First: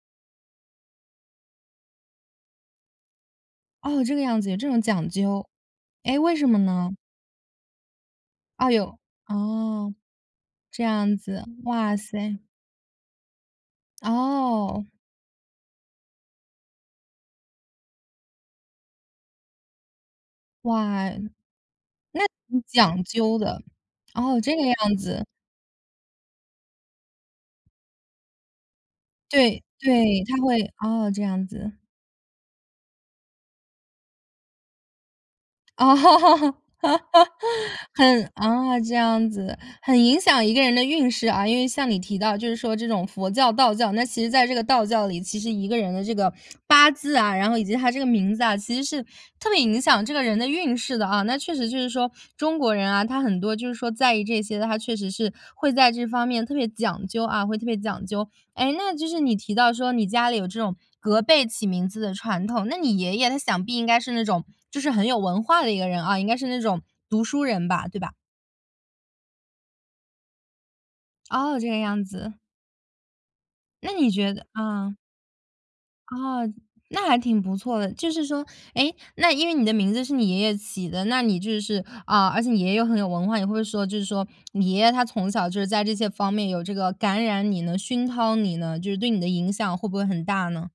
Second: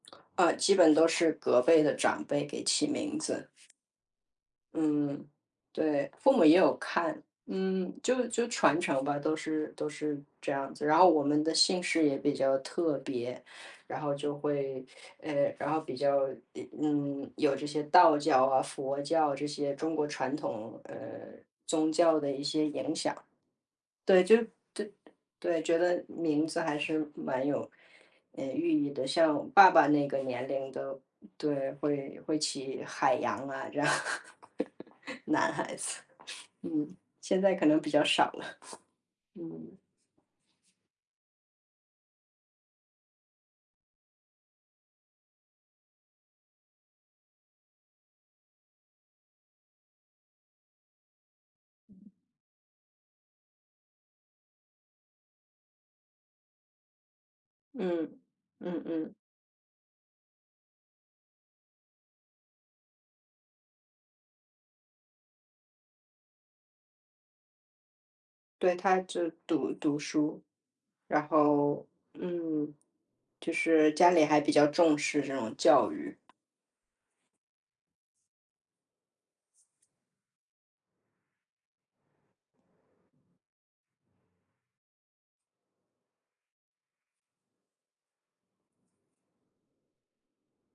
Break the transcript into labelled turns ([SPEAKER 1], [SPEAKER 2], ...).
[SPEAKER 1] 呃，基本都是，隔辈的长辈给起名字。
[SPEAKER 2] 哦，这个样子，有这种讲
[SPEAKER 1] 嗯，
[SPEAKER 2] 究。
[SPEAKER 1] 对。
[SPEAKER 2] 诶，
[SPEAKER 1] 父
[SPEAKER 2] 为
[SPEAKER 1] 母
[SPEAKER 2] 什
[SPEAKER 1] 也
[SPEAKER 2] 么
[SPEAKER 1] 有
[SPEAKER 2] 呢？
[SPEAKER 1] 看。嗯，就就
[SPEAKER 2] 哎
[SPEAKER 1] 传
[SPEAKER 2] 哟，
[SPEAKER 1] 承吧，都是都
[SPEAKER 2] 哦，
[SPEAKER 1] 是这样
[SPEAKER 2] 这
[SPEAKER 1] 子。然后
[SPEAKER 2] 样
[SPEAKER 1] 我们
[SPEAKER 2] 子，
[SPEAKER 1] 的姓
[SPEAKER 2] 哇
[SPEAKER 1] 氏也比
[SPEAKER 2] 塞。
[SPEAKER 1] 较特别，然后就会
[SPEAKER 2] 哦。
[SPEAKER 1] 呃，然后比较呃，嗯，有这些道教啊，佛教，这些中国传统，呃，
[SPEAKER 2] 哇。
[SPEAKER 1] 宗教
[SPEAKER 2] 那
[SPEAKER 1] 的一
[SPEAKER 2] 呃，
[SPEAKER 1] 些影
[SPEAKER 2] 讲
[SPEAKER 1] 响。
[SPEAKER 2] 究的，
[SPEAKER 1] 对，就
[SPEAKER 2] 哦，这个
[SPEAKER 1] 对
[SPEAKER 2] 样子。
[SPEAKER 1] 对，觉得名字还是蛮有，呃，寓意的。像，我
[SPEAKER 2] 对，
[SPEAKER 1] 爸爸那个
[SPEAKER 2] 对，他
[SPEAKER 1] 年
[SPEAKER 2] 会
[SPEAKER 1] 龄的
[SPEAKER 2] 哦，这样子。
[SPEAKER 1] 对，会会起海洋啊，这样。男孩
[SPEAKER 2] 哦，
[SPEAKER 1] 子，嗯，现在可能比较
[SPEAKER 2] 很
[SPEAKER 1] 少了，
[SPEAKER 2] 啊，这样子。
[SPEAKER 1] 嗯。
[SPEAKER 2] 很影响一个人的运势啊。因为像你提到就是说这种佛教、道教。那其实在这个道教里，其实一个人的这个，八字啊，然后以及他这个名字啊，其实是，特别影响这个人的运势的啊。那确实就是说，中国人啊，他很多就是说在意这些的，他确实是，会在这方面特别讲究啊，会特别
[SPEAKER 1] 嗯，
[SPEAKER 2] 讲究。诶，
[SPEAKER 1] 嗯
[SPEAKER 2] 那就
[SPEAKER 1] 嗯。
[SPEAKER 2] 是你提到说你家里有这种，隔辈起名字的传统。那你爷爷他想必应该是那种，就是很有文化的一个人啊，应该是那种读书人吧，对吧？
[SPEAKER 1] 对，他就读读书。然
[SPEAKER 2] 哦，这个
[SPEAKER 1] 后，
[SPEAKER 2] 样子。
[SPEAKER 1] 嗯，就是
[SPEAKER 2] 那你
[SPEAKER 1] 家里
[SPEAKER 2] 觉
[SPEAKER 1] 还
[SPEAKER 2] 得
[SPEAKER 1] 比较
[SPEAKER 2] 嗯。
[SPEAKER 1] 重视这种教育。
[SPEAKER 2] 哦，那还挺不错的。就是说，诶，那因为你的名字是你爷爷起的，那你就是啊，而且你爷爷又很有文化，也会说就是说，你爷爷他从小就是在这些方面，有这个感染你呢，熏陶你呢，就是对你的影响会不会很大呢？